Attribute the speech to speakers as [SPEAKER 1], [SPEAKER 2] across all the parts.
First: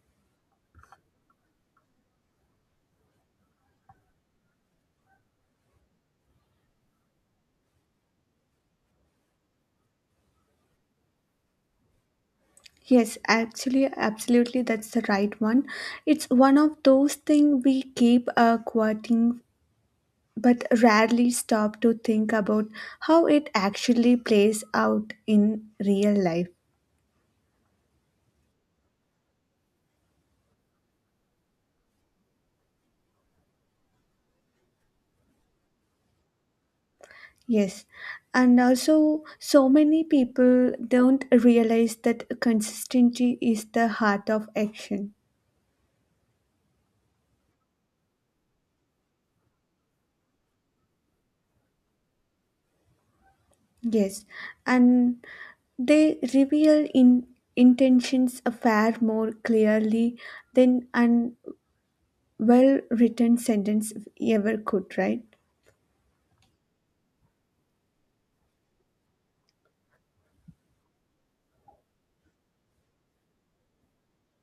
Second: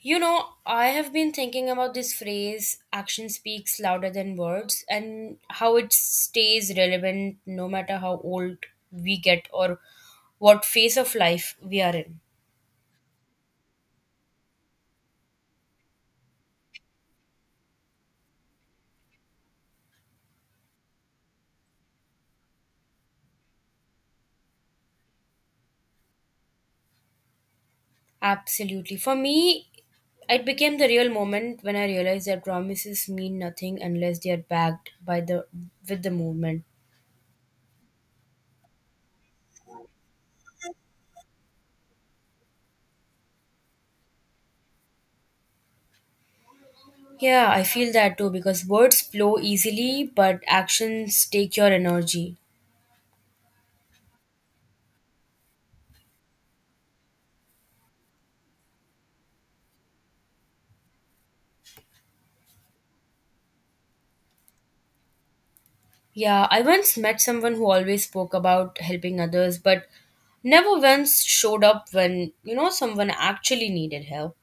[SPEAKER 1] You know, I have been thinking about this phrase, action speaks louder than words, and how it stays relevant no matter how old we get or what phase of life we are in.
[SPEAKER 2] Yes, actually, absolutely, that's the right one. It's one of those things we keep quoting but rarely stop to think about how it actually plays out in real life.
[SPEAKER 1] Absolutely. For me, it became the real moment when I realized that promises mean nothing unless they are backed by the with the movement.
[SPEAKER 2] Yes, and also, so many people don't realize that consistency is the heart of action.
[SPEAKER 1] Yeah, I feel that too because words flow easily, but actions take your energy.
[SPEAKER 2] Yes, and they reveal in intentions far more clearly than an well written sentence ever could, right?
[SPEAKER 1] Yeah, I once met someone who always spoke about helping others, but never once showed up when, you know, someone actually needed help.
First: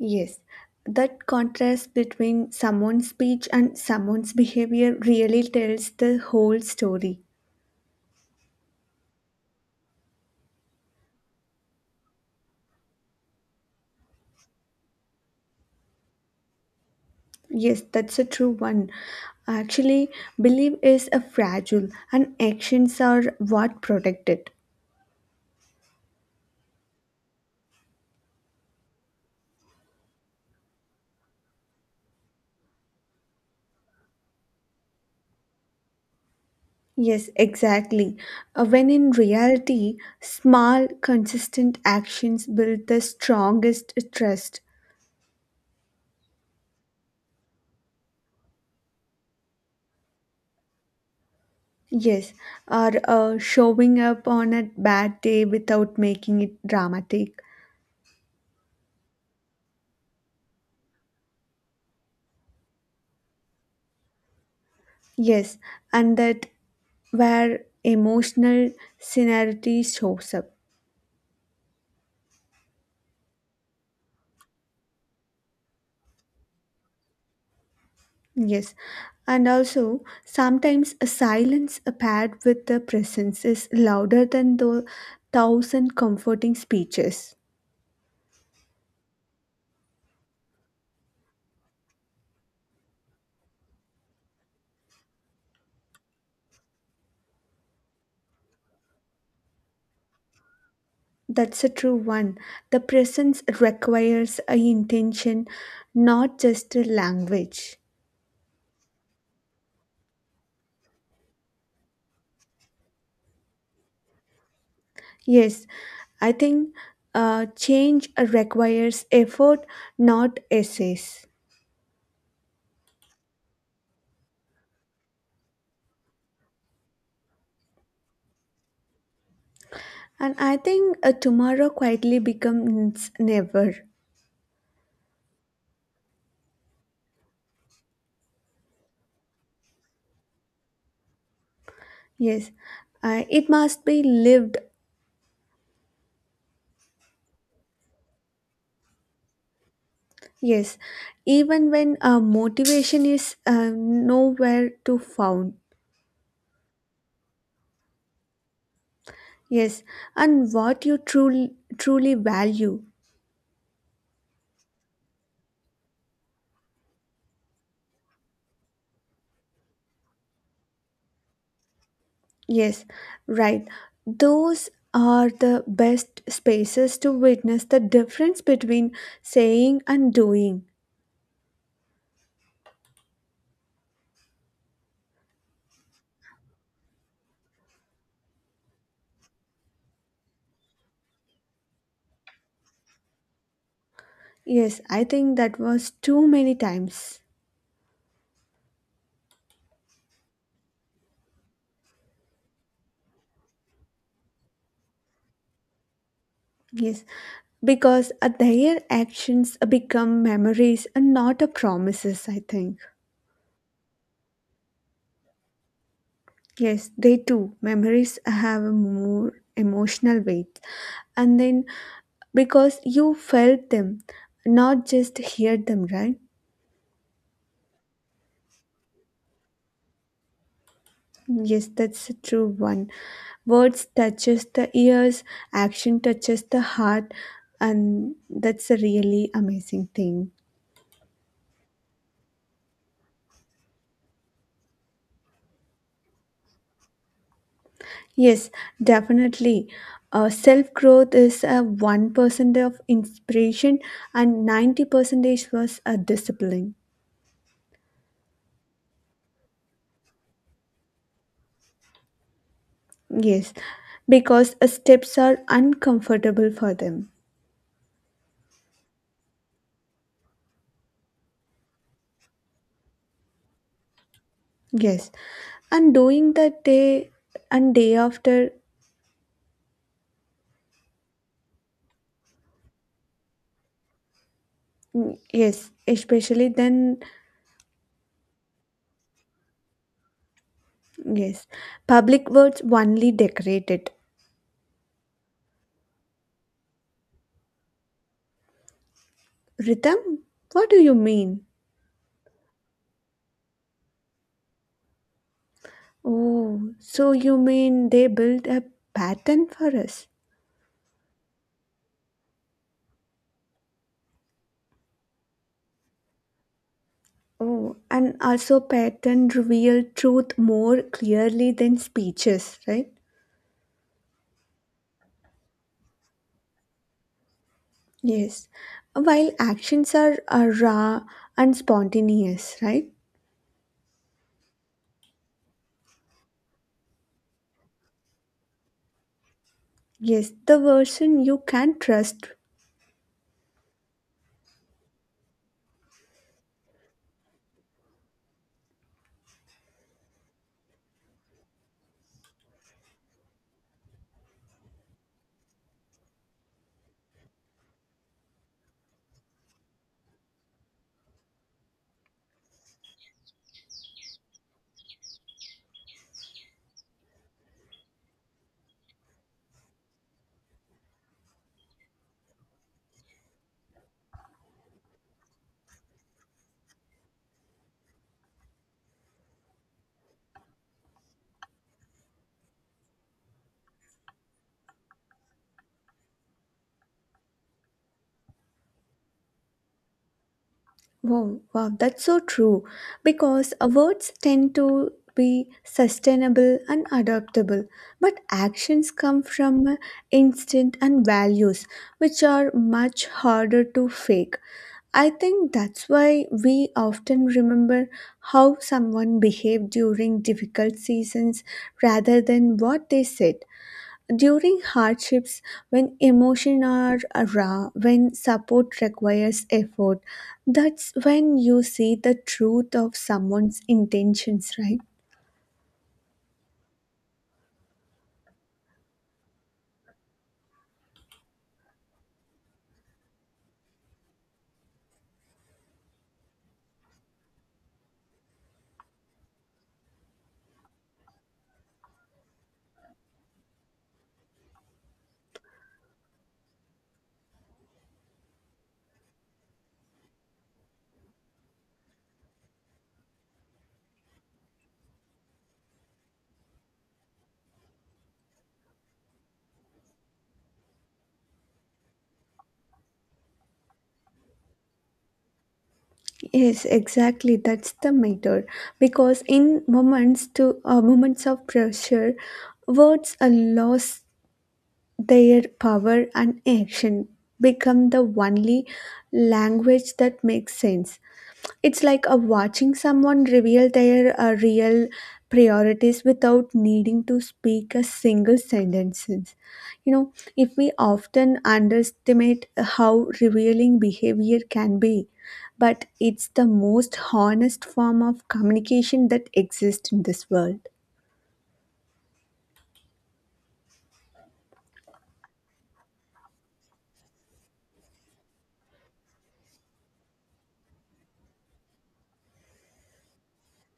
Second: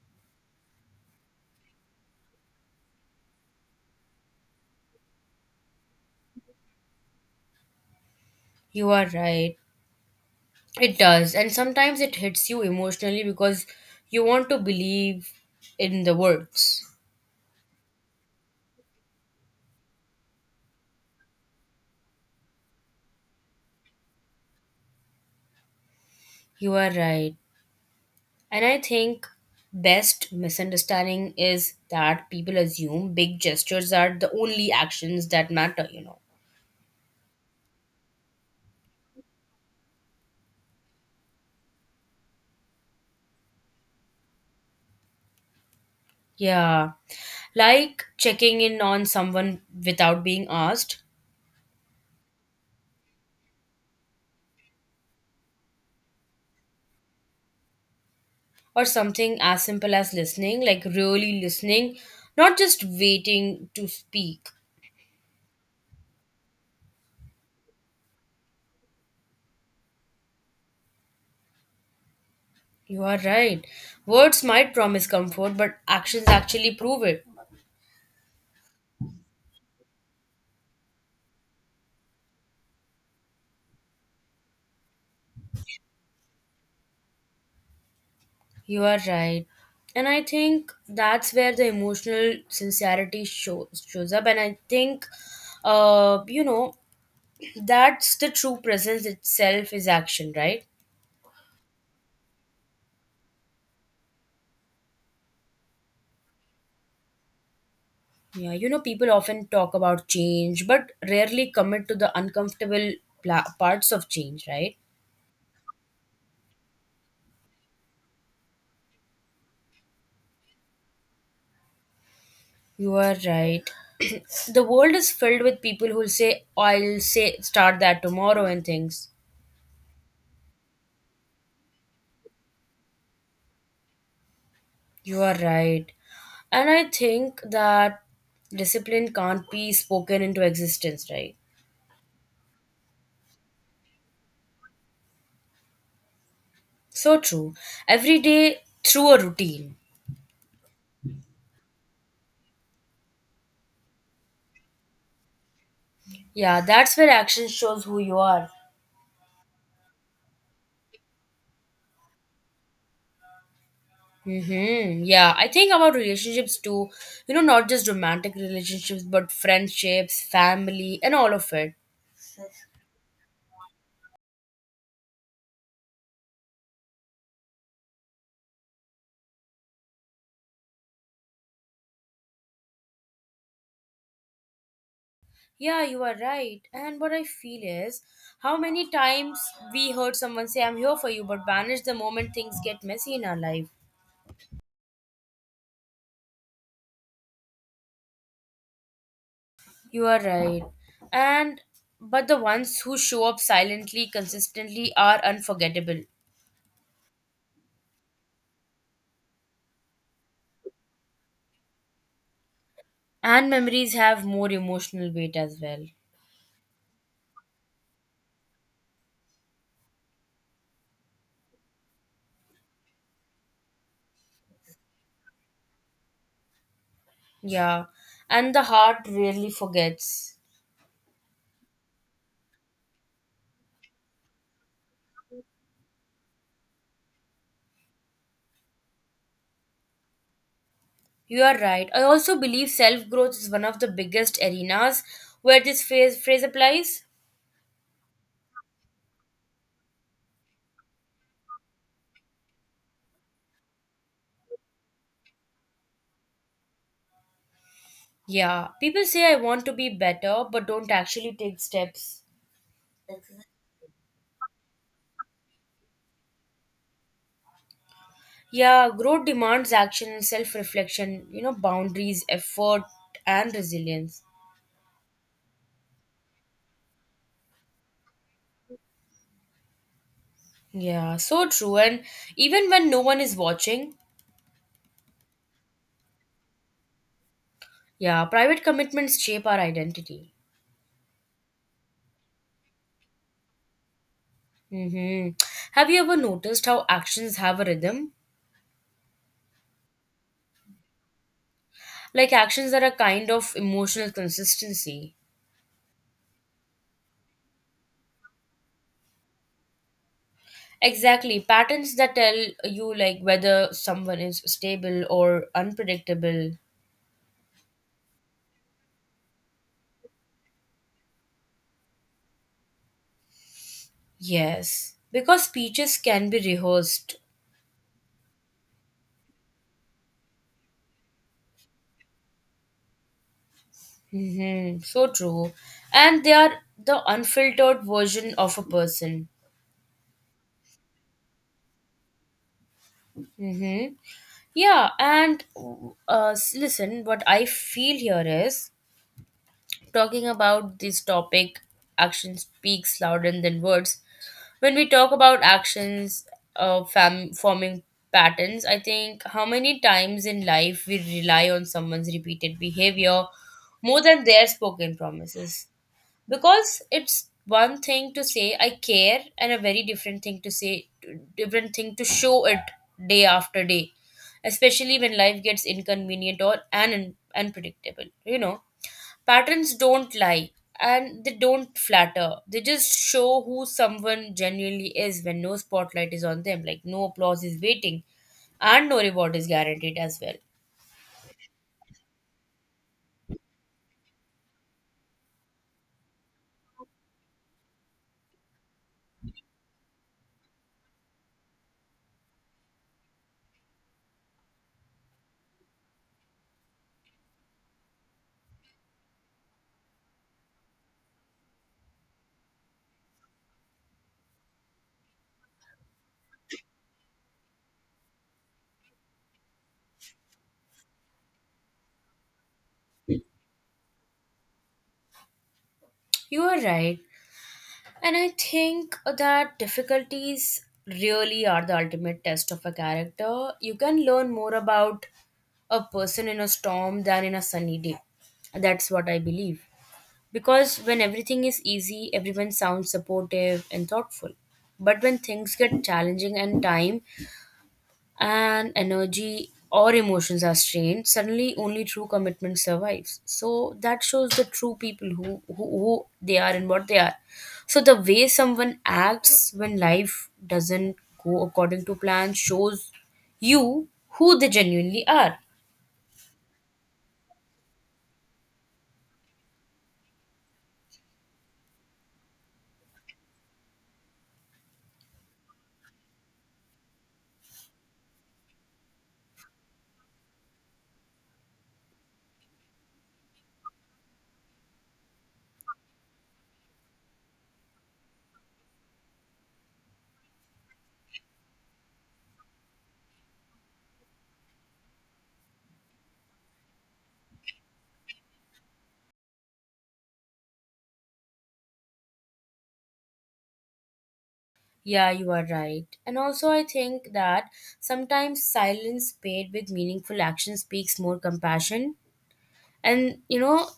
[SPEAKER 2] Yes, that contrast between someone's speech and someone's behavior really tells the whole story.
[SPEAKER 1] You are right. It does. And sometimes it hits you emotionally because you want to believe in the words.
[SPEAKER 2] Yes, that's a true one. Actually, belief is a fragile and actions are what protect it.
[SPEAKER 1] You are right. And I think best misunderstanding is that people assume big gestures are the only actions that matter.
[SPEAKER 2] Yes, exactly. When in reality, small, consistent actions build the strongest trust.
[SPEAKER 1] Yeah, like checking in on someone without being asked,
[SPEAKER 2] Yes, or showing up on a bad day without making it dramatic.
[SPEAKER 1] or something as simple as listening, like really listening, not just waiting to speak.
[SPEAKER 2] Yes, and that where emotional scenery shows up.
[SPEAKER 1] You are right. Words might promise comfort, but actions actually prove it.
[SPEAKER 2] Yes, and also sometimes a silence paired with the presence is louder than the thousand comforting speeches.
[SPEAKER 1] You are right. And I think that's where the emotional sincerity shows up. And I think uh you know that's the true presence itself is action, right?
[SPEAKER 2] That's a true one. The presence requires a intention, not just a language.
[SPEAKER 1] Yeah, you know, people often talk about change, but rarely commit to the uncomfortable parts of change, right?
[SPEAKER 2] Yes, I think change requires effort, not essays.
[SPEAKER 1] You are right. The world is filled with people who say, I'll say, start that tomorrow and things.
[SPEAKER 2] And I think tomorrow quietly becomes never.
[SPEAKER 1] You are right. And I think that discipline can't be spoken into existence, right?
[SPEAKER 2] Yes, it must be lived.
[SPEAKER 1] So true. Every day through a routine.
[SPEAKER 2] Yes, even when motivation is nowhere to found.
[SPEAKER 1] Yeah, that's where action shows who you are.
[SPEAKER 2] Yes, and what you truly value.
[SPEAKER 1] Mm-hmm. Yeah, I think about relationships too, you know, not just romantic relationships, but friendships, family, and all of it.
[SPEAKER 2] Yes, right. Those are the best spaces to witness the difference between saying and doing.
[SPEAKER 1] Yeah, you are right. And what I feel is how many times we heard someone say, I'm here for you, but vanish the moment things get messy in our life.
[SPEAKER 2] Yes, I think that was too many times.
[SPEAKER 1] You are right. And but the ones who show up silently, consistently are unforgettable.
[SPEAKER 2] Yes, because their actions become memories and not a promises, I think.
[SPEAKER 1] And memories have more emotional weight as well.
[SPEAKER 2] Yes, they do. Memories have a more emotional weight. And then because you felt them, not just heard them, right?
[SPEAKER 1] Yeah. And the heart rarely forgets.
[SPEAKER 2] Yes, that's a true one. Words touches the ears, action touches the heart, and that's a really amazing thing.
[SPEAKER 1] You are right. I also believe self growth is one of the biggest arenas where this phrase applies.
[SPEAKER 2] Yes, definitely. Self growth is a 1% of inspiration and 90 percentage was a discipline.
[SPEAKER 1] Yeah, people say I want to be better but don't actually take steps.
[SPEAKER 2] Yes, because steps are uncomfortable for them.
[SPEAKER 1] Yeah, growth demands action and self reflection, you know, boundaries, effort, and resilience.
[SPEAKER 2] Yes, and doing that day and day after.
[SPEAKER 1] Yeah, so true. And even when no one is watching,
[SPEAKER 2] Yes, especially then.
[SPEAKER 1] yeah, private commitments shape our identity.
[SPEAKER 2] Yes, public words only decorate it.
[SPEAKER 1] Mm-hmm. Have you ever noticed how actions have a rhythm?
[SPEAKER 2] Rhythm? What do you mean?
[SPEAKER 1] Like actions are a kind of emotional consistency.
[SPEAKER 2] Oh, so you mean they build a pattern for us?
[SPEAKER 1] Exactly. Patterns that tell you like whether someone is stable or unpredictable.
[SPEAKER 2] Oh, and also pattern reveal truth more clearly than speeches, right?
[SPEAKER 1] Yes. Because speeches can be rehearsed.
[SPEAKER 2] Yes, while actions are raw and spontaneous, right?
[SPEAKER 1] So true. And they are the unfiltered version of a person.
[SPEAKER 2] Yes, the version you can trust.
[SPEAKER 1] hmm Yeah. And listen, what I feel here is talking about this topic, action speaks louder than words. When we talk about actions forming patterns, I think how many times in life we rely on someone's repeated behavior more than their spoken promises. Because it's one thing to say I care and a very different thing to show it day after day, especially when life gets inconvenient or and unpredictable, you know. Patterns don't lie and they don't flatter. They just show who someone genuinely is when no spotlight is on them, like no applause is waiting and no reward is guaranteed as well.
[SPEAKER 2] Wow, wow, that's so true. Because words tend to be sustainable and adaptable, but actions come from instinct and values, which are much harder to fake. I think that's why we often remember how someone behaved during difficult seasons rather than what they said during hardships, when emotions are raw, when support requires effort. That's when you see the truth of someone's intentions, right?
[SPEAKER 1] You are right. And I think that difficulties really are the ultimate test of a character. You can learn more about a person in a storm than in a sunny day. That's what I believe. Because when everything is easy, everyone sounds supportive and thoughtful. But when things get challenging and time and energy or emotions are strained, suddenly only true commitment survives. So that shows the true people who they are and what they are. So the way someone acts when life doesn't go according to plan shows you who they genuinely are.
[SPEAKER 2] Yes, exactly. That's the matter. Because in moments of pressure, words are lost their power and action become the only language that makes sense. It's like a watching someone reveal their real priorities without needing to speak a single sentence. you know if we often underestimate how revealing behavior can be, but it's the most honest form of communication that exists in this world.
[SPEAKER 1] Yeah, you are right. And also, I think that sometimes silence paid with meaningful action speaks more compassion and, you know,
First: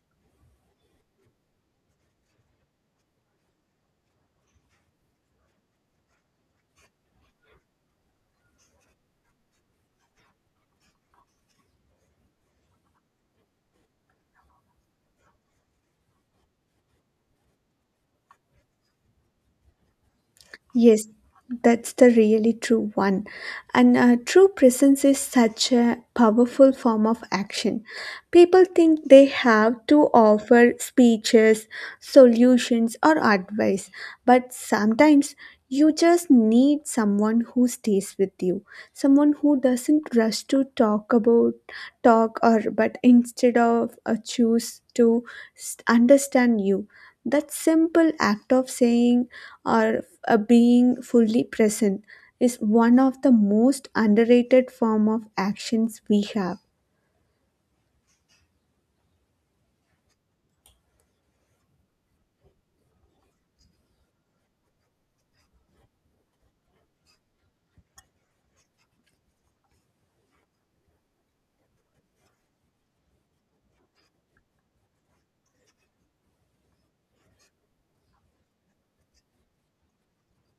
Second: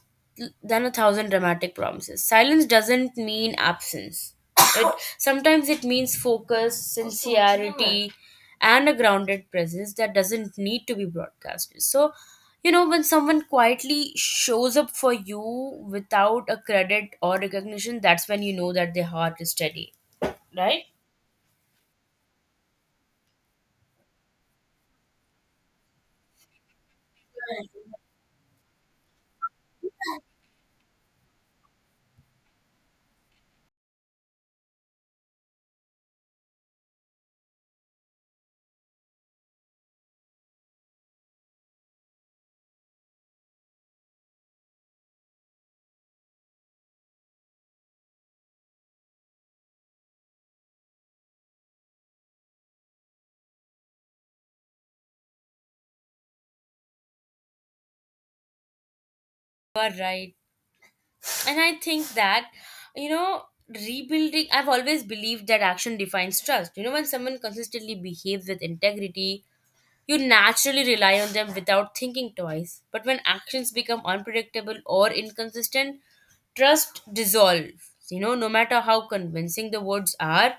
[SPEAKER 1] than a thousand dramatic promises. Silence doesn't mean absence. Sometimes it means focus, sincerity, and a grounded presence that doesn't need to be broadcasted. So, you know, when someone quietly shows up for you without a credit or recognition, that's when you know that their heart is steady, right?
[SPEAKER 2] Yes, that's the really true one. And true presence is such a powerful form of action. People think they have to offer speeches, solutions, or advice, but sometimes you just need someone who stays with you, someone who doesn't rush to talk about talk or but instead of choose to understand you. That simple act of saying or being fully present is one of the most underrated form of actions we have.
[SPEAKER 1] You are right. And I think that, you know, rebuilding, I've always believed that action defines trust. You know, when someone consistently behaves with integrity, you naturally rely on them without thinking twice. But when actions become unpredictable or inconsistent, trust dissolves, you know, no matter how convincing the words are.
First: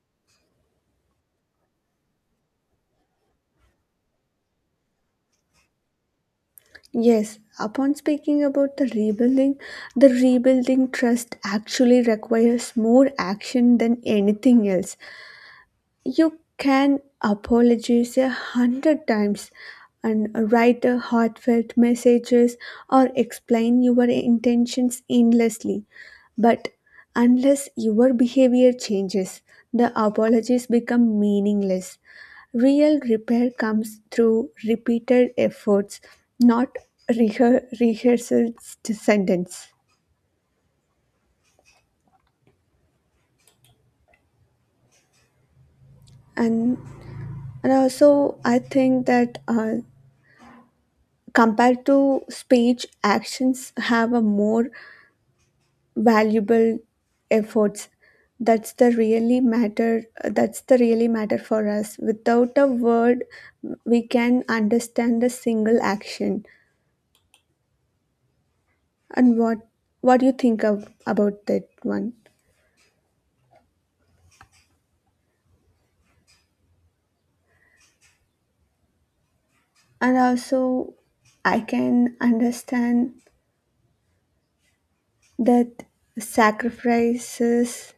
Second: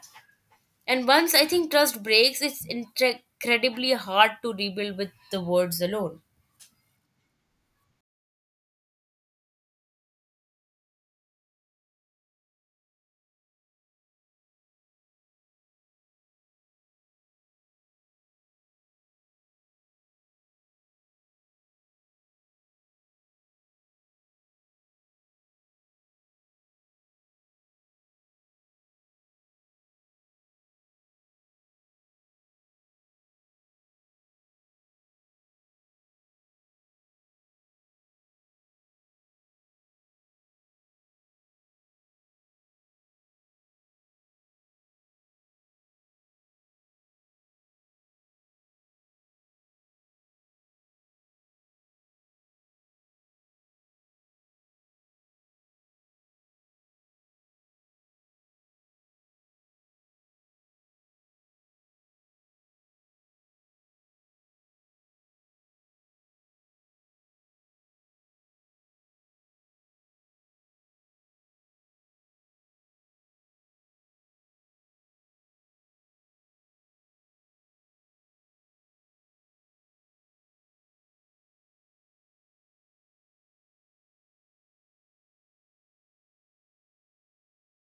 [SPEAKER 1] And once I think trust breaks, it's incredibly hard to rebuild with the words alone.
[SPEAKER 2] Yes, upon speaking about the rebuilding trust actually requires more action than anything else. You can apologize a hundred times and write a heartfelt messages or explain your intentions endlessly. But unless your behavior changes, the apologies become meaningless. Real repair comes through repeated efforts, not rehearsed sentences. And, and also, I think that compared to speech actions have a more valuable efforts. That's the really matter. That's the really matter for us. Without a word we can understand a single action. And what do you think of about that one? And also, I can understand that sacrifices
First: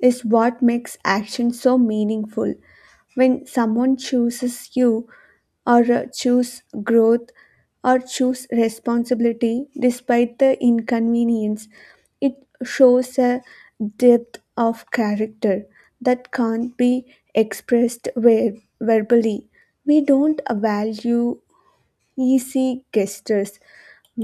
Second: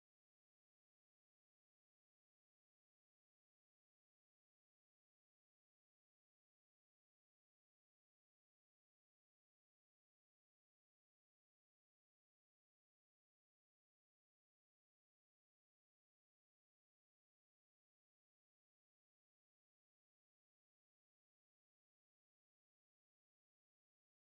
[SPEAKER 2] is what makes action so meaningful. When someone chooses you, or choose growth, or choose responsibility despite the inconvenience, it shows a depth of character that can't be expressed verbally. We don't value easy gestures.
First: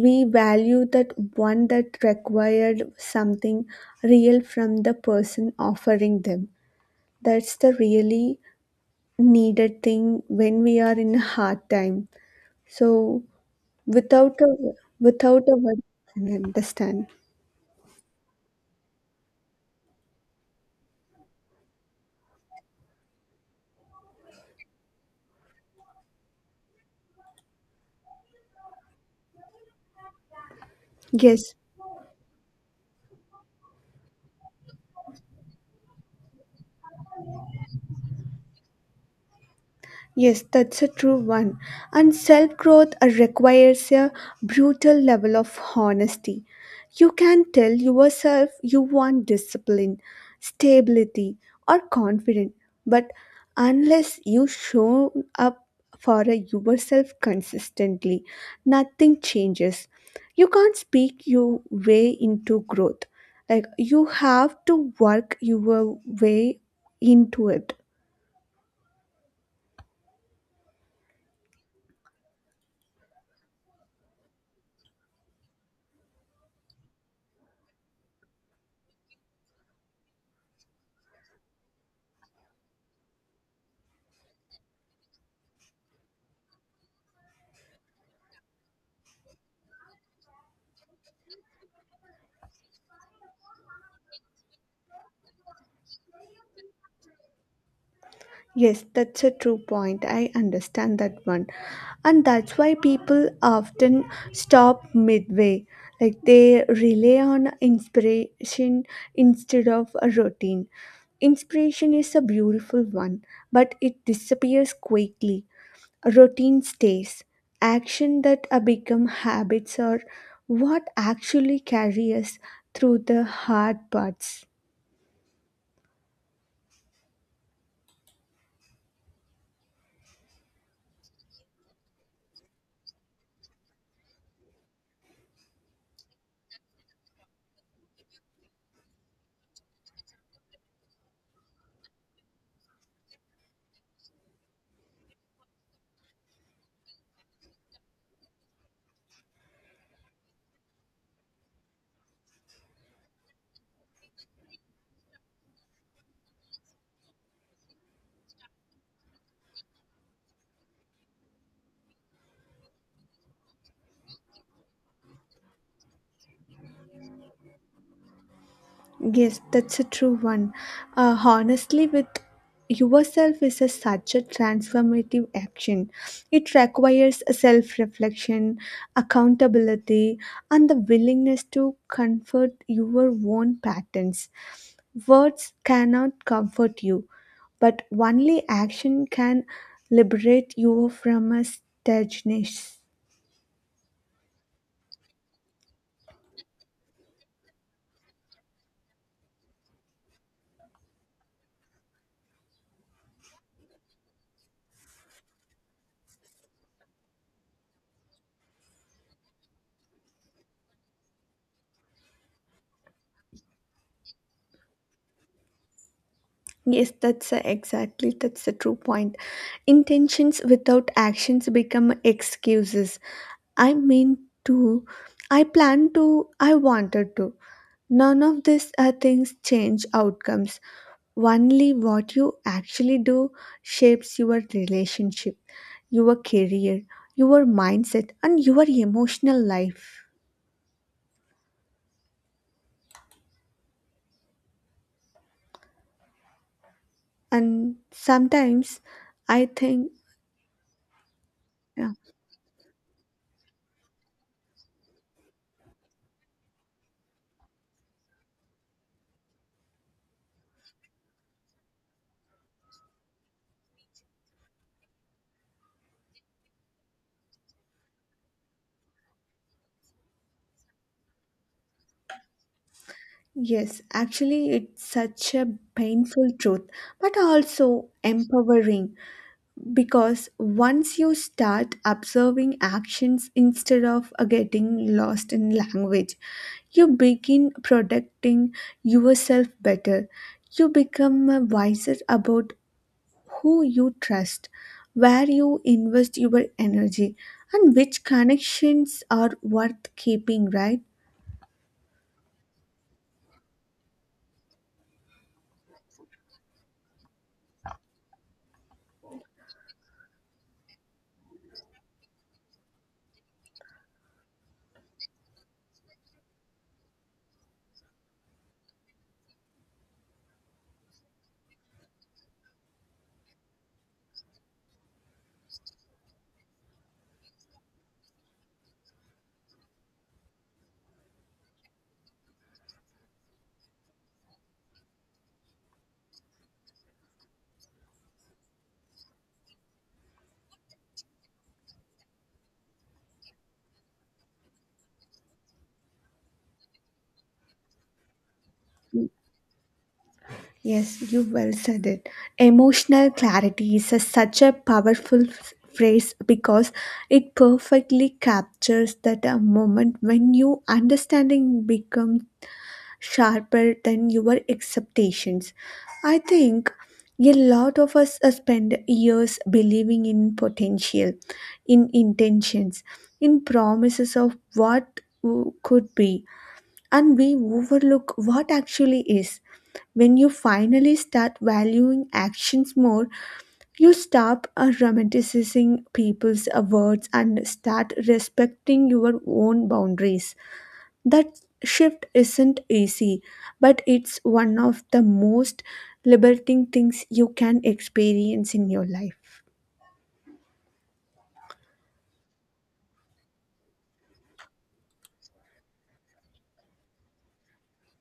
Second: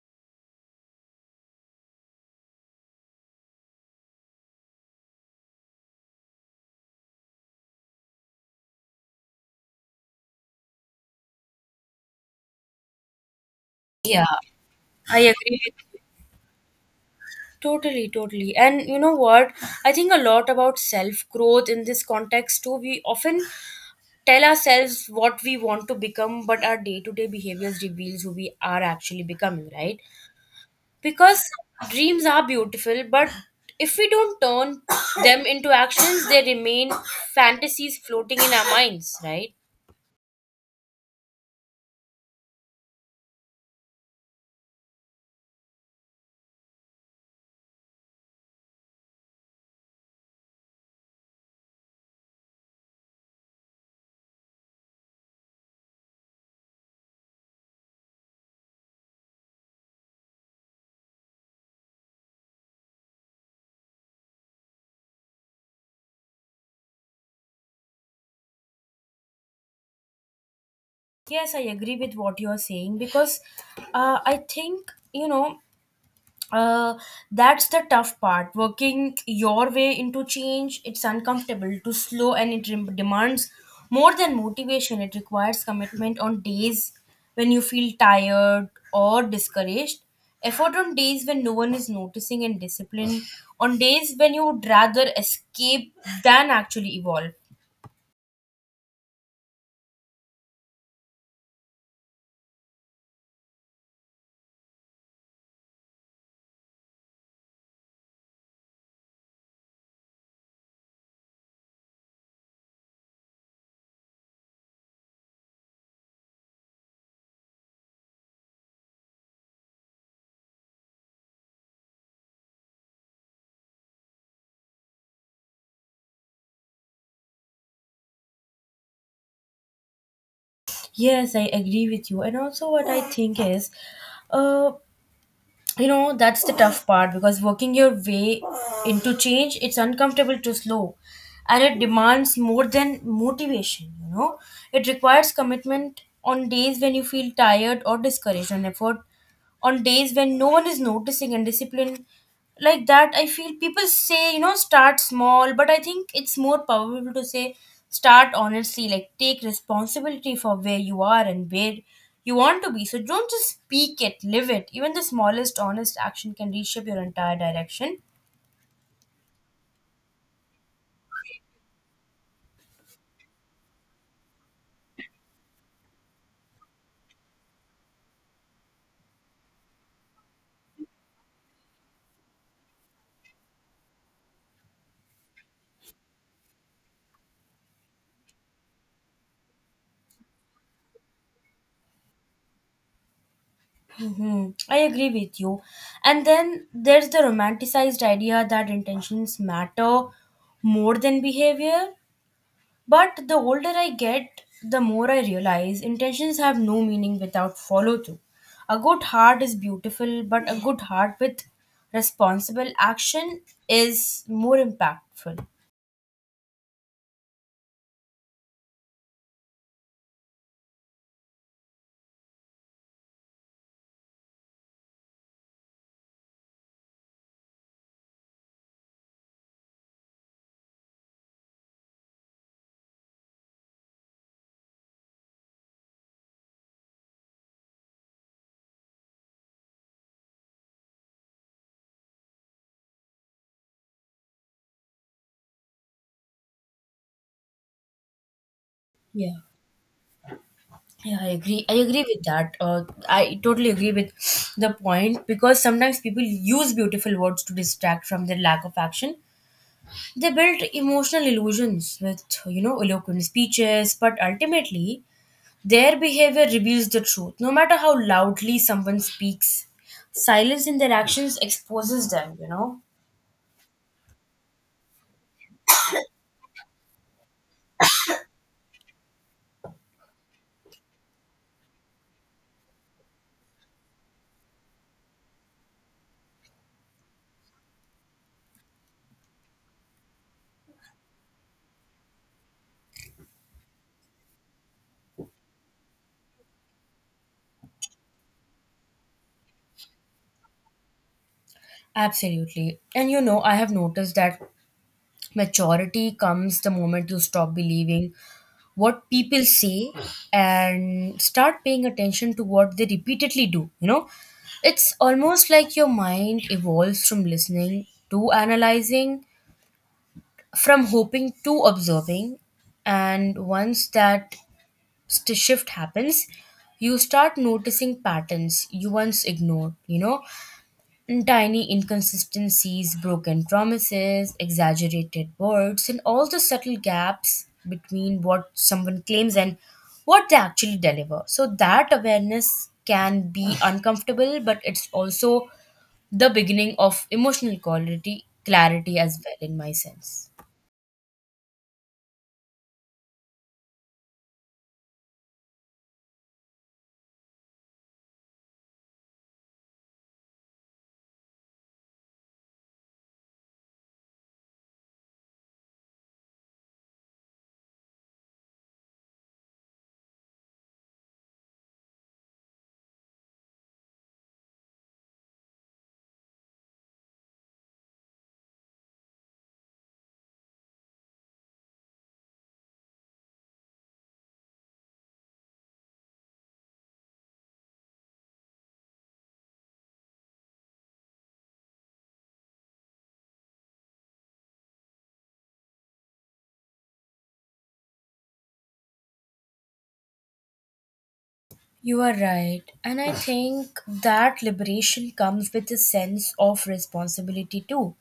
[SPEAKER 2] We value that one that required something real from the person offering them. That's the really needed thing when we are in a hard time. So
[SPEAKER 1] Yeah,
[SPEAKER 2] without a
[SPEAKER 1] I
[SPEAKER 2] without a
[SPEAKER 1] agree.
[SPEAKER 2] word, I understand.
[SPEAKER 1] Totally, totally. And you know what? I think a lot about self growth in this context too. We often tell ourselves what we want to become, but our day to day behaviors reveals who we are actually becoming, right? Because
[SPEAKER 2] Yes,
[SPEAKER 1] dreams are beautiful, but if we don't turn them into actions, they remain fantasies floating in our minds, right?
[SPEAKER 2] Yes, that's a true one. And self growth requires a brutal level of honesty. You can tell yourself you want discipline, stability, or confidence, but unless you show up for yourself consistently, nothing changes. You can't speak your way into growth. Like you have to work your way into it.
[SPEAKER 1] Yes, I agree with what you're saying because I think, you know, uh, that's the tough part. Working your way into change, it's uncomfortable, too slow, and it demands more than motivation. It requires commitment on days when you feel tired or discouraged, effort on days when no one is noticing, and discipline on days when you would rather escape than actually evolve.
[SPEAKER 2] Yes, that's a true point. I understand that one. And that's why people often stop midway. Like they rely on inspiration instead of a routine. Inspiration is a beautiful one, but it disappears quickly. Routine stays. Action that become habits are what actually carry us through the hard parts.
[SPEAKER 1] Yes, I agree with you. And also, what I think is, uh, you know, that's the tough part because working your way into change, it's uncomfortable to slow and it demands more than motivation, you know, it requires commitment on days when you feel tired or discouraged, on effort on days when no one is noticing, and discipline like that. I feel people say, you know, start small, but I think it's more powerful to say start honestly, like take responsibility for where you are and where you want to be. So don't just speak it, live it. Even the smallest honest action can reshape your entire direction.
[SPEAKER 2] Yes, that's a true one. Honestly, with yourself is a, such a transformative action. It requires a self-reflection, accountability, and the willingness to comfort your own patterns. Words cannot comfort you, but only action can liberate you from a stagnation.
[SPEAKER 1] I agree with you. And then there's the romanticized idea that intentions matter more than behavior. But the older I get, the more I realize intentions have no meaning without follow through. A good heart is beautiful, but a good heart with responsible action is more impactful.
[SPEAKER 2] Yes, that's exactly that's the true point. Intentions without actions become excuses. I mean to, I plan to, I wanted to. None of these things change outcomes. Only what you actually do shapes your relationship, your career, your mindset, and your emotional life. And sometimes
[SPEAKER 1] Yeah.
[SPEAKER 2] I think.
[SPEAKER 1] Yeah, I agree. I agree with that. I totally agree with the point because sometimes people use beautiful words to distract from their lack of action. They build emotional illusions with, you know, eloquent speeches, but ultimately, their behavior reveals the truth, no matter how loudly someone speaks. Silence in their actions exposes them, you know?
[SPEAKER 2] Yes, actually, it's such a painful truth, but also empowering because once you start observing actions instead of getting lost in language, you begin protecting yourself better. You become wiser about who you trust, where you invest your energy, and which connections are worth keeping, right?
[SPEAKER 1] Absolutely. And you know, I have noticed that maturity comes the moment you stop believing what people say and start paying attention to what they repeatedly do. You know, it's almost like your mind evolves from listening to analyzing, from hoping to observing. And once that shift happens, you start noticing patterns you once ignored, you know, and tiny inconsistencies, broken promises, exaggerated words, and all the subtle gaps between what someone claims and what they actually deliver. So that awareness can be uncomfortable, but it's also the beginning of emotional quality clarity as well in my sense.
[SPEAKER 2] Yes, you well said it. Emotional clarity is a, such a powerful phrase because it perfectly captures that a moment when your understanding becomes sharper than your expectations. I think a lot of us spend years believing in potential, in intentions, in promises of what could be, and we overlook what actually is. When you finally start valuing actions more, you stop romanticizing people's words and start respecting your own boundaries. That shift isn't easy, but it's one of the most liberating things you can experience in your life.
[SPEAKER 1] You are right. And I think that liberation comes with a sense of responsibility too.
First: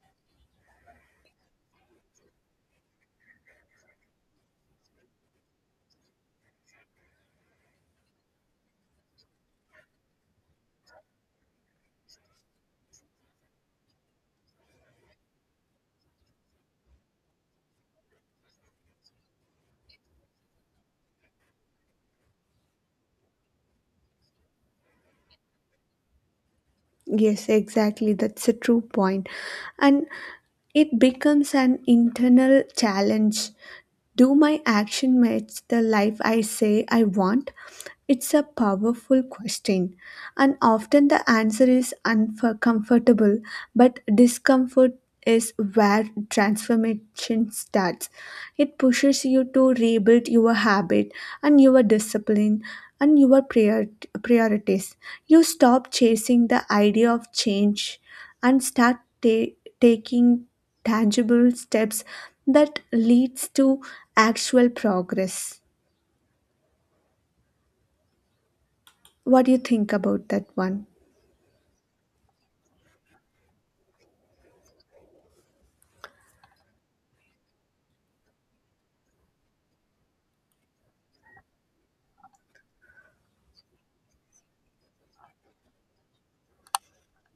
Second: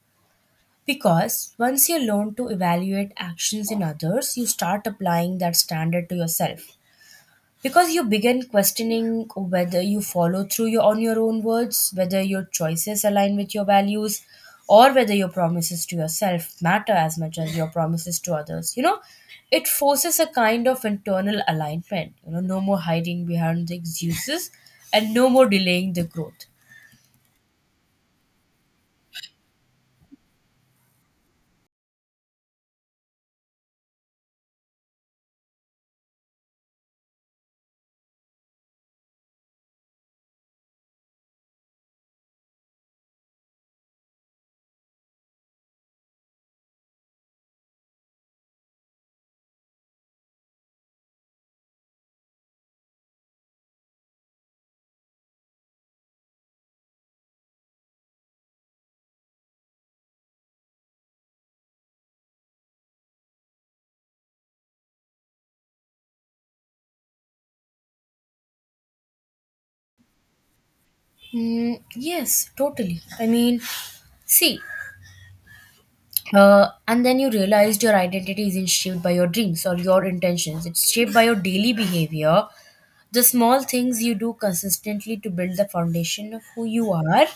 [SPEAKER 1] Because once you learn to evaluate actions in others, you start applying that standard to yourself. Because you begin questioning whether you follow through on your own words, whether your choices align with your values, or whether your promises to yourself matter as much as your promises to others. You know, it forces a kind of internal alignment. You know, no more hiding behind the excuses and no more delaying the growth.
[SPEAKER 2] Yes, exactly. That's a true point. And it becomes an internal challenge. Do my action match the life I say I want? It's a powerful question, and often the answer is uncomfortable, but discomfort is where transformation starts. It pushes you to rebuild your habit and your discipline and your priorities. You stop chasing the idea of change and start taking tangible steps that leads to actual progress. What do you think about that one?
[SPEAKER 1] Mm, yes, totally. I mean, see, and then you realized your identity isn't shaped by your dreams or your intentions. It's shaped by your daily behavior, the small things you do consistently to build the foundation of who you are,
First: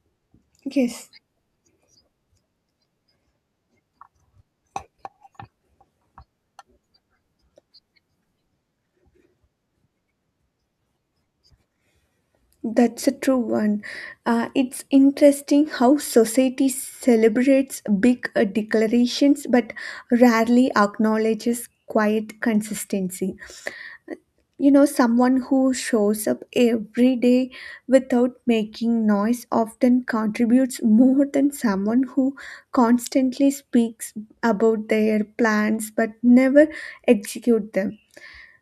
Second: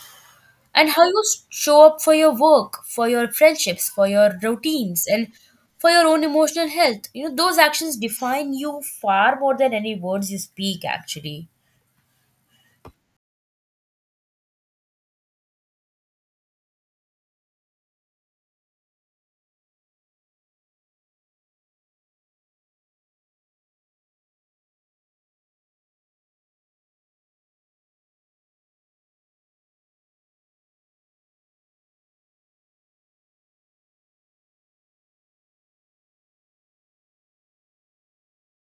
[SPEAKER 1] and how
[SPEAKER 2] Yes,
[SPEAKER 1] you show up for your work, for your friendships, for your routines, and for your own emotional health. You know, those actions define you far more than any words you speak actually.
[SPEAKER 2] that's a true one. It's interesting how society celebrates big declarations but rarely acknowledges quiet consistency. You know, someone who shows up every day without making noise often contributes more than someone who constantly speaks about their plans but never execute them.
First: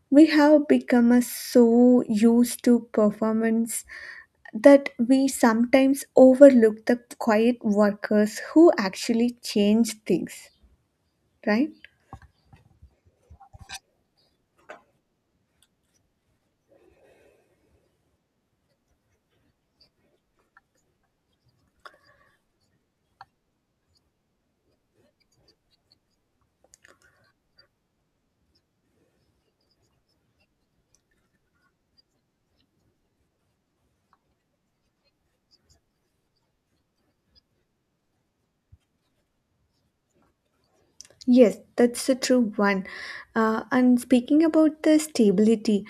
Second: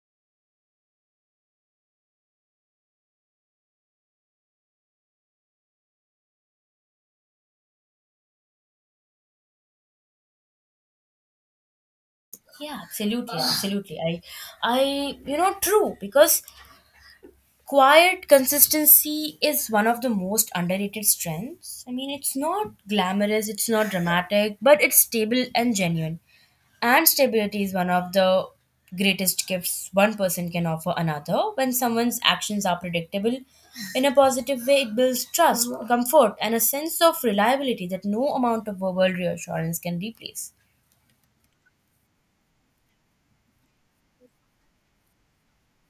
[SPEAKER 2] We have become so used to performance that we sometimes overlook the quiet workers who actually change things, right?
[SPEAKER 1] Yeah, absolutely, absolutely. I you know, true, because quiet consistency is one of the most underrated strengths. I mean, it's not glamorous, it's not dramatic, but it's stable and genuine. And stability is one of the greatest gifts one person can offer another. When someone's actions are predictable in a positive way, it builds trust, comfort, and a sense of reliability that no amount of verbal reassurance can replace.
[SPEAKER 2] Yes, that's a true one. And speaking about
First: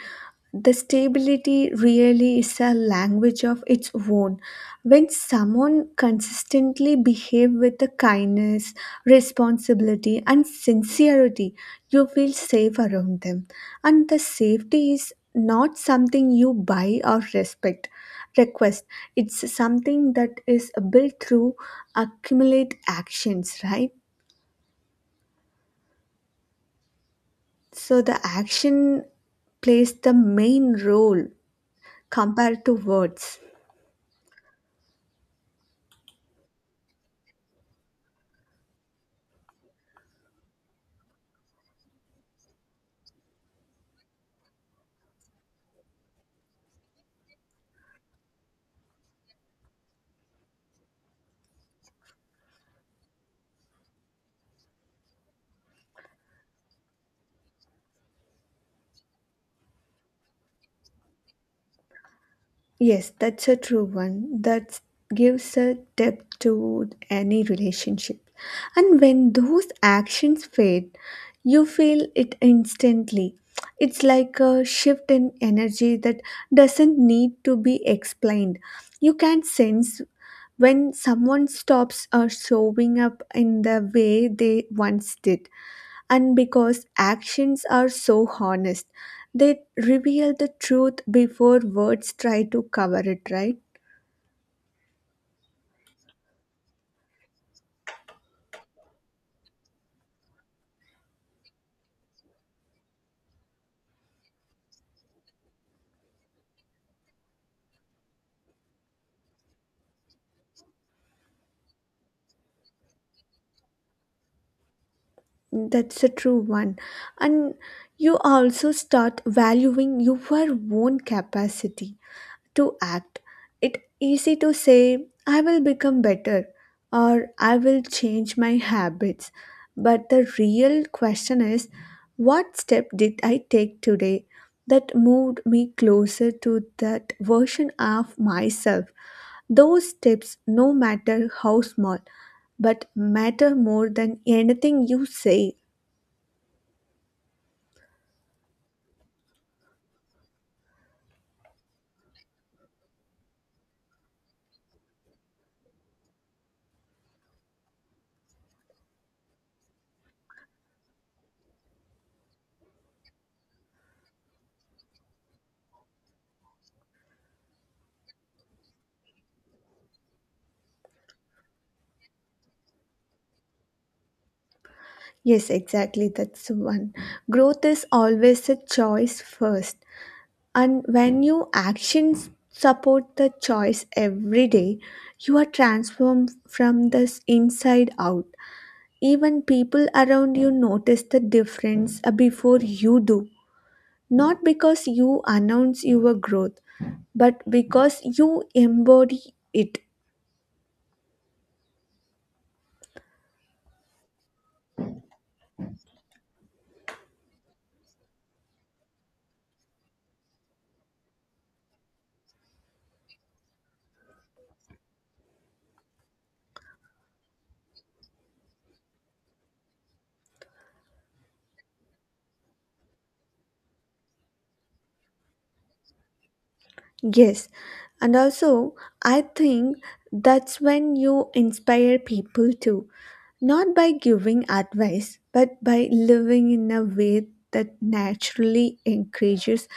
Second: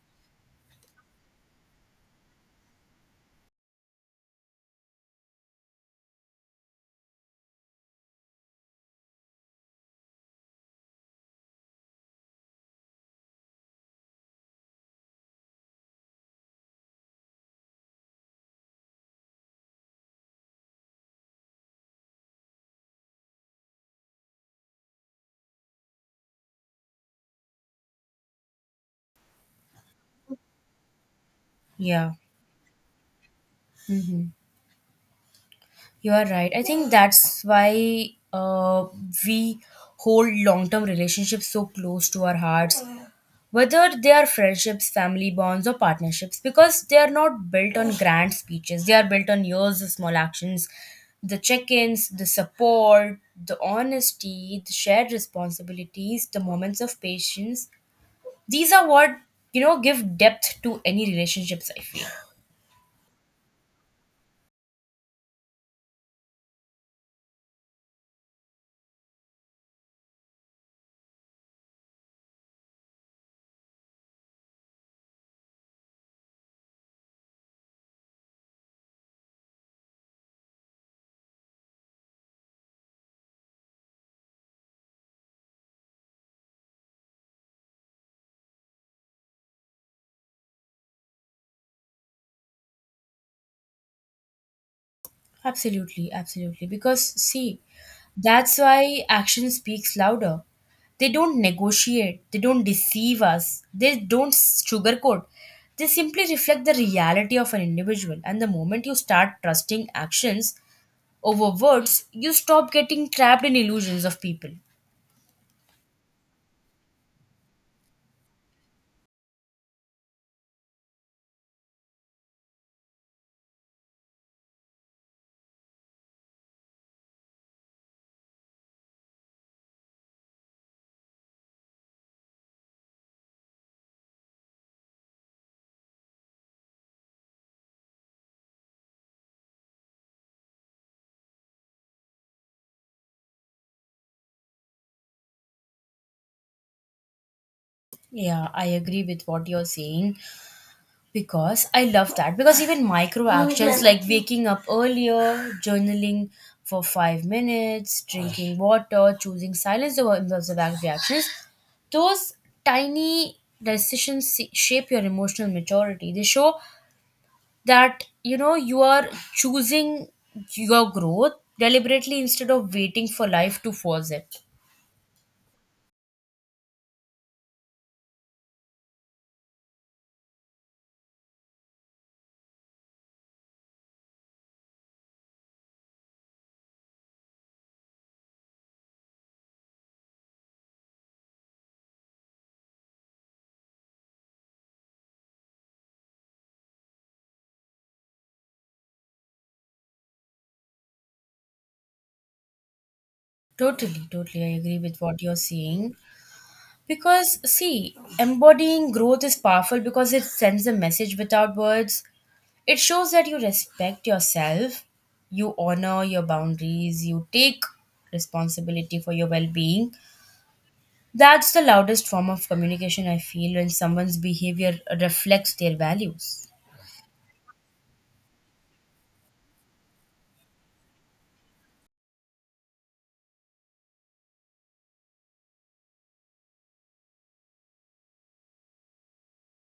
[SPEAKER 2] the stability really is a language of its own. When someone consistently behave with the kindness, responsibility, and sincerity, you feel safe around them. And the safety is not something you buy or respect request. It's something that is built through accumulate actions, right? So the action plays the main role
[SPEAKER 1] Yeah.
[SPEAKER 2] compared to words.
[SPEAKER 1] hmm You are right. I think that's why we hold long term relationships so close to our hearts, whether they are friendships, family bonds, or partnerships, because they are not built on grand speeches. They are built on years of small actions, the check ins, the support, the honesty, the shared responsibilities, the moments of patience. These are what, you know, give depth to any relationships, I feel.
[SPEAKER 2] Yes, that's a true one. That gives a depth to any relationship. And when those actions fade, you feel it instantly. It's like a shift in energy that doesn't need to be explained. You can sense when someone stops showing up in the way they once did. And because actions are so honest, they reveal the truth before words try to cover it, right?
[SPEAKER 1] Absolutely, absolutely. Because, see, that's why action speaks louder. They don't negotiate, they don't deceive us, they don't sugarcoat. They simply reflect the reality of an individual. And the moment you start trusting actions over words, you stop getting trapped in illusions of people.
[SPEAKER 2] That's a true one. And you also start valuing your own capacity to act. It easy to say I will become better or I will change my habits. But the real question is, what step did I take today that moved me closer to that version of myself? Those steps, no matter how small, but matter more than anything you say.
[SPEAKER 1] Yeah, I agree with what you're saying. Because I love that. Because even micro actions like waking up earlier, journaling for 5 minutes, drinking water, choosing silence over impulsive reactions, those tiny decisions shape your emotional maturity. They show that you know you are choosing your growth deliberately instead of waiting for life to force it.
[SPEAKER 2] Yes, exactly. That's one. Growth is always a choice first. And when your actions support the choice every day, you are transformed from the inside out. Even people around you notice the difference before you do. Not because you announce your growth, but because you embody it.
[SPEAKER 1] Totally, totally. I agree with what you're saying. Because, see, embodying growth is powerful because it sends a message without words. It shows that you respect yourself, you honor your boundaries, you take responsibility for your well being. That's the loudest form of communication I feel when someone's behavior reflects their values.
[SPEAKER 2] Yes, and also I think that's when you inspire people too, not by giving advice, but by living in a way that naturally encourages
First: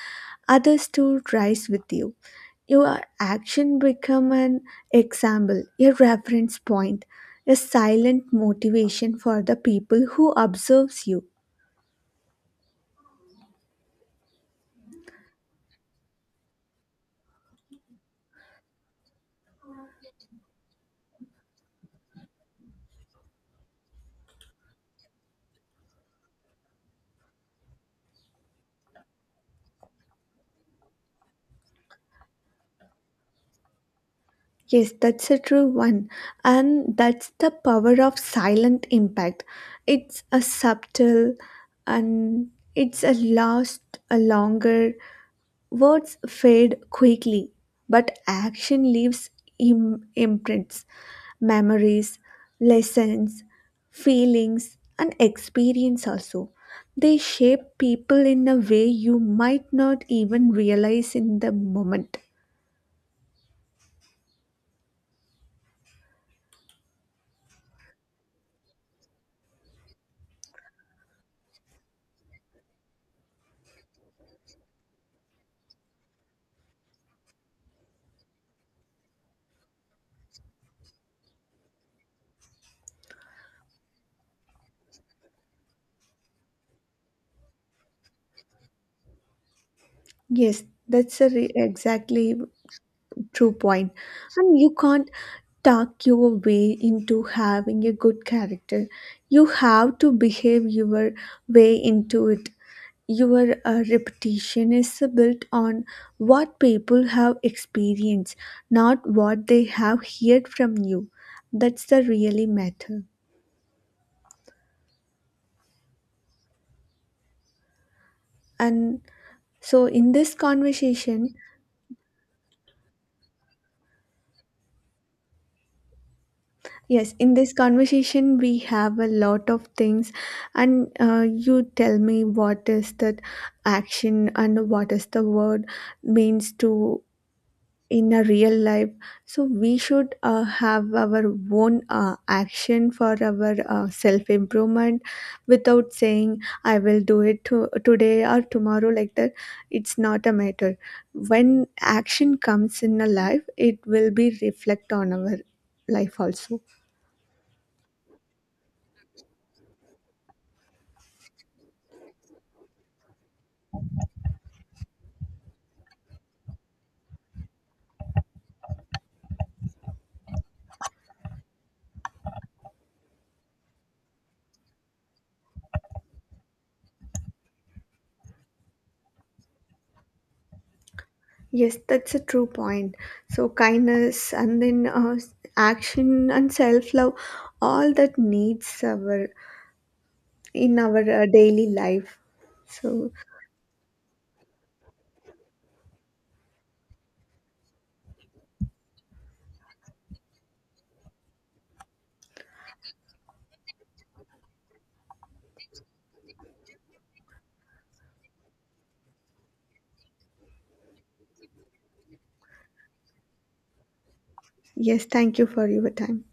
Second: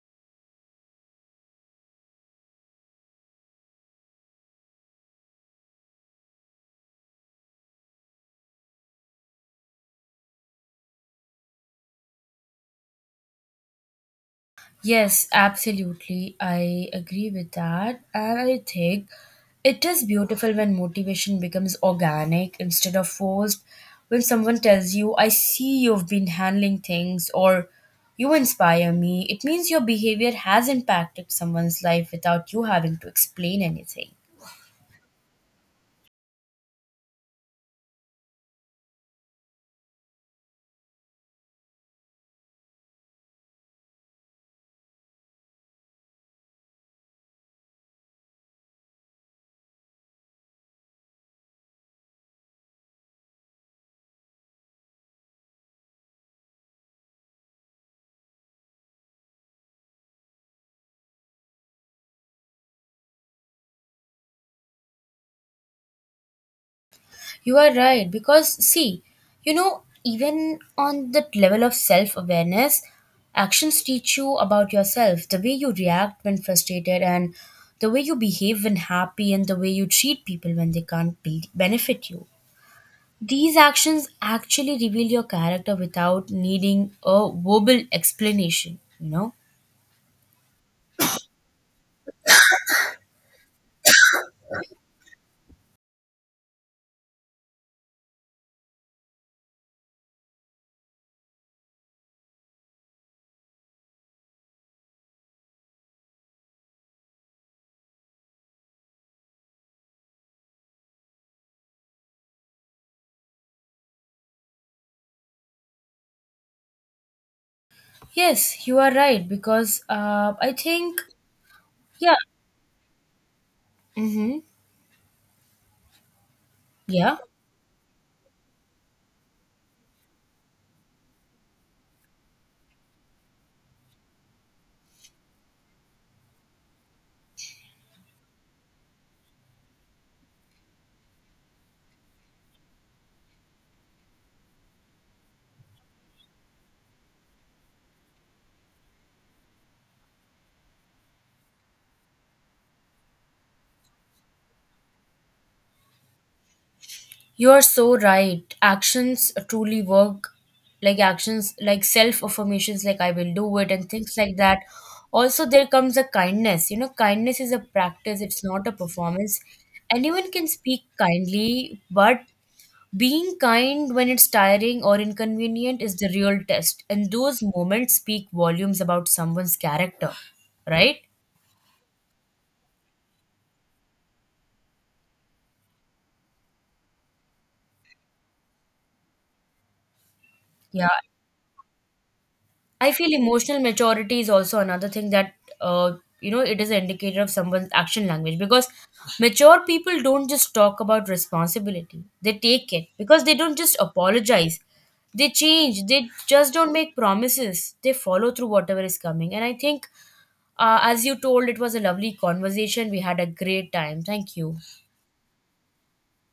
[SPEAKER 2] others to rise with you. Your action become an example, a reference point, a silent motivation for the people who observes you.
[SPEAKER 1] Yes, absolutely. I agree with that. And I think it is beautiful when motivation becomes organic instead of forced. When someone tells you, I see you've been handling things, or you inspire me, it means your behavior has impacted someone's life without you having to explain anything.
[SPEAKER 2] Yes, that's a true one. And that's the power of silent impact. It's a subtle and it's a last a longer. Words fade quickly, but action leaves imprints, memories, lessons, feelings, and experience also. They shape people in a way you might not even realize in the moment.
[SPEAKER 1] You are right because, see, you know, even on the level of self awareness, actions teach you about yourself, the way you react when frustrated, and the way you behave when happy, and the way you treat people when they can't benefit you. These actions actually reveal your character without needing a verbal explanation, you know?
[SPEAKER 2] Yes, that's exactly. True point. And you can't talk your way into having a good character. You have to behave your way into it. Your reputation is built on what people have experienced, not what they have heard from you. That's the really matter.
[SPEAKER 1] Yes, you are
[SPEAKER 2] And
[SPEAKER 1] right because
[SPEAKER 2] so, in this
[SPEAKER 1] I think,
[SPEAKER 2] conversation,
[SPEAKER 1] yeah, mm-hmm,
[SPEAKER 2] yes,
[SPEAKER 1] yeah.
[SPEAKER 2] in this conversation, we have a lot of things, and you tell me what is that action and what is the word means to in a real life. So we should have our own action for our self improvement, without saying I will do it today or tomorrow like that. It's not a matter. When action comes in a life, it will be reflect on our life also.
[SPEAKER 1] You're so right. Actions truly work, like actions, like self affirmations, like I will do it, and things like that. Also, there comes a kindness. You know, kindness is a practice, it's not a performance. Anyone can speak kindly, but being kind when it's tiring or inconvenient is the real test. And those moments speak volumes about someone's character, right?
[SPEAKER 2] Yes, that's a true point. So, kindness and then action and self love, all that needs our in
[SPEAKER 1] Yeah,
[SPEAKER 2] our daily life.
[SPEAKER 1] I feel
[SPEAKER 2] So,
[SPEAKER 1] emotional maturity is also another thing that uh, you know, it is an indicator of someone's action language because mature people don't just talk about responsibility, they take it, because they don't just apologize, they change, they just don't make promises, they follow through whatever is coming. And I think, as you told, it was a lovely conversation, we had a great time, thank you.
[SPEAKER 2] yes, thank you for your time.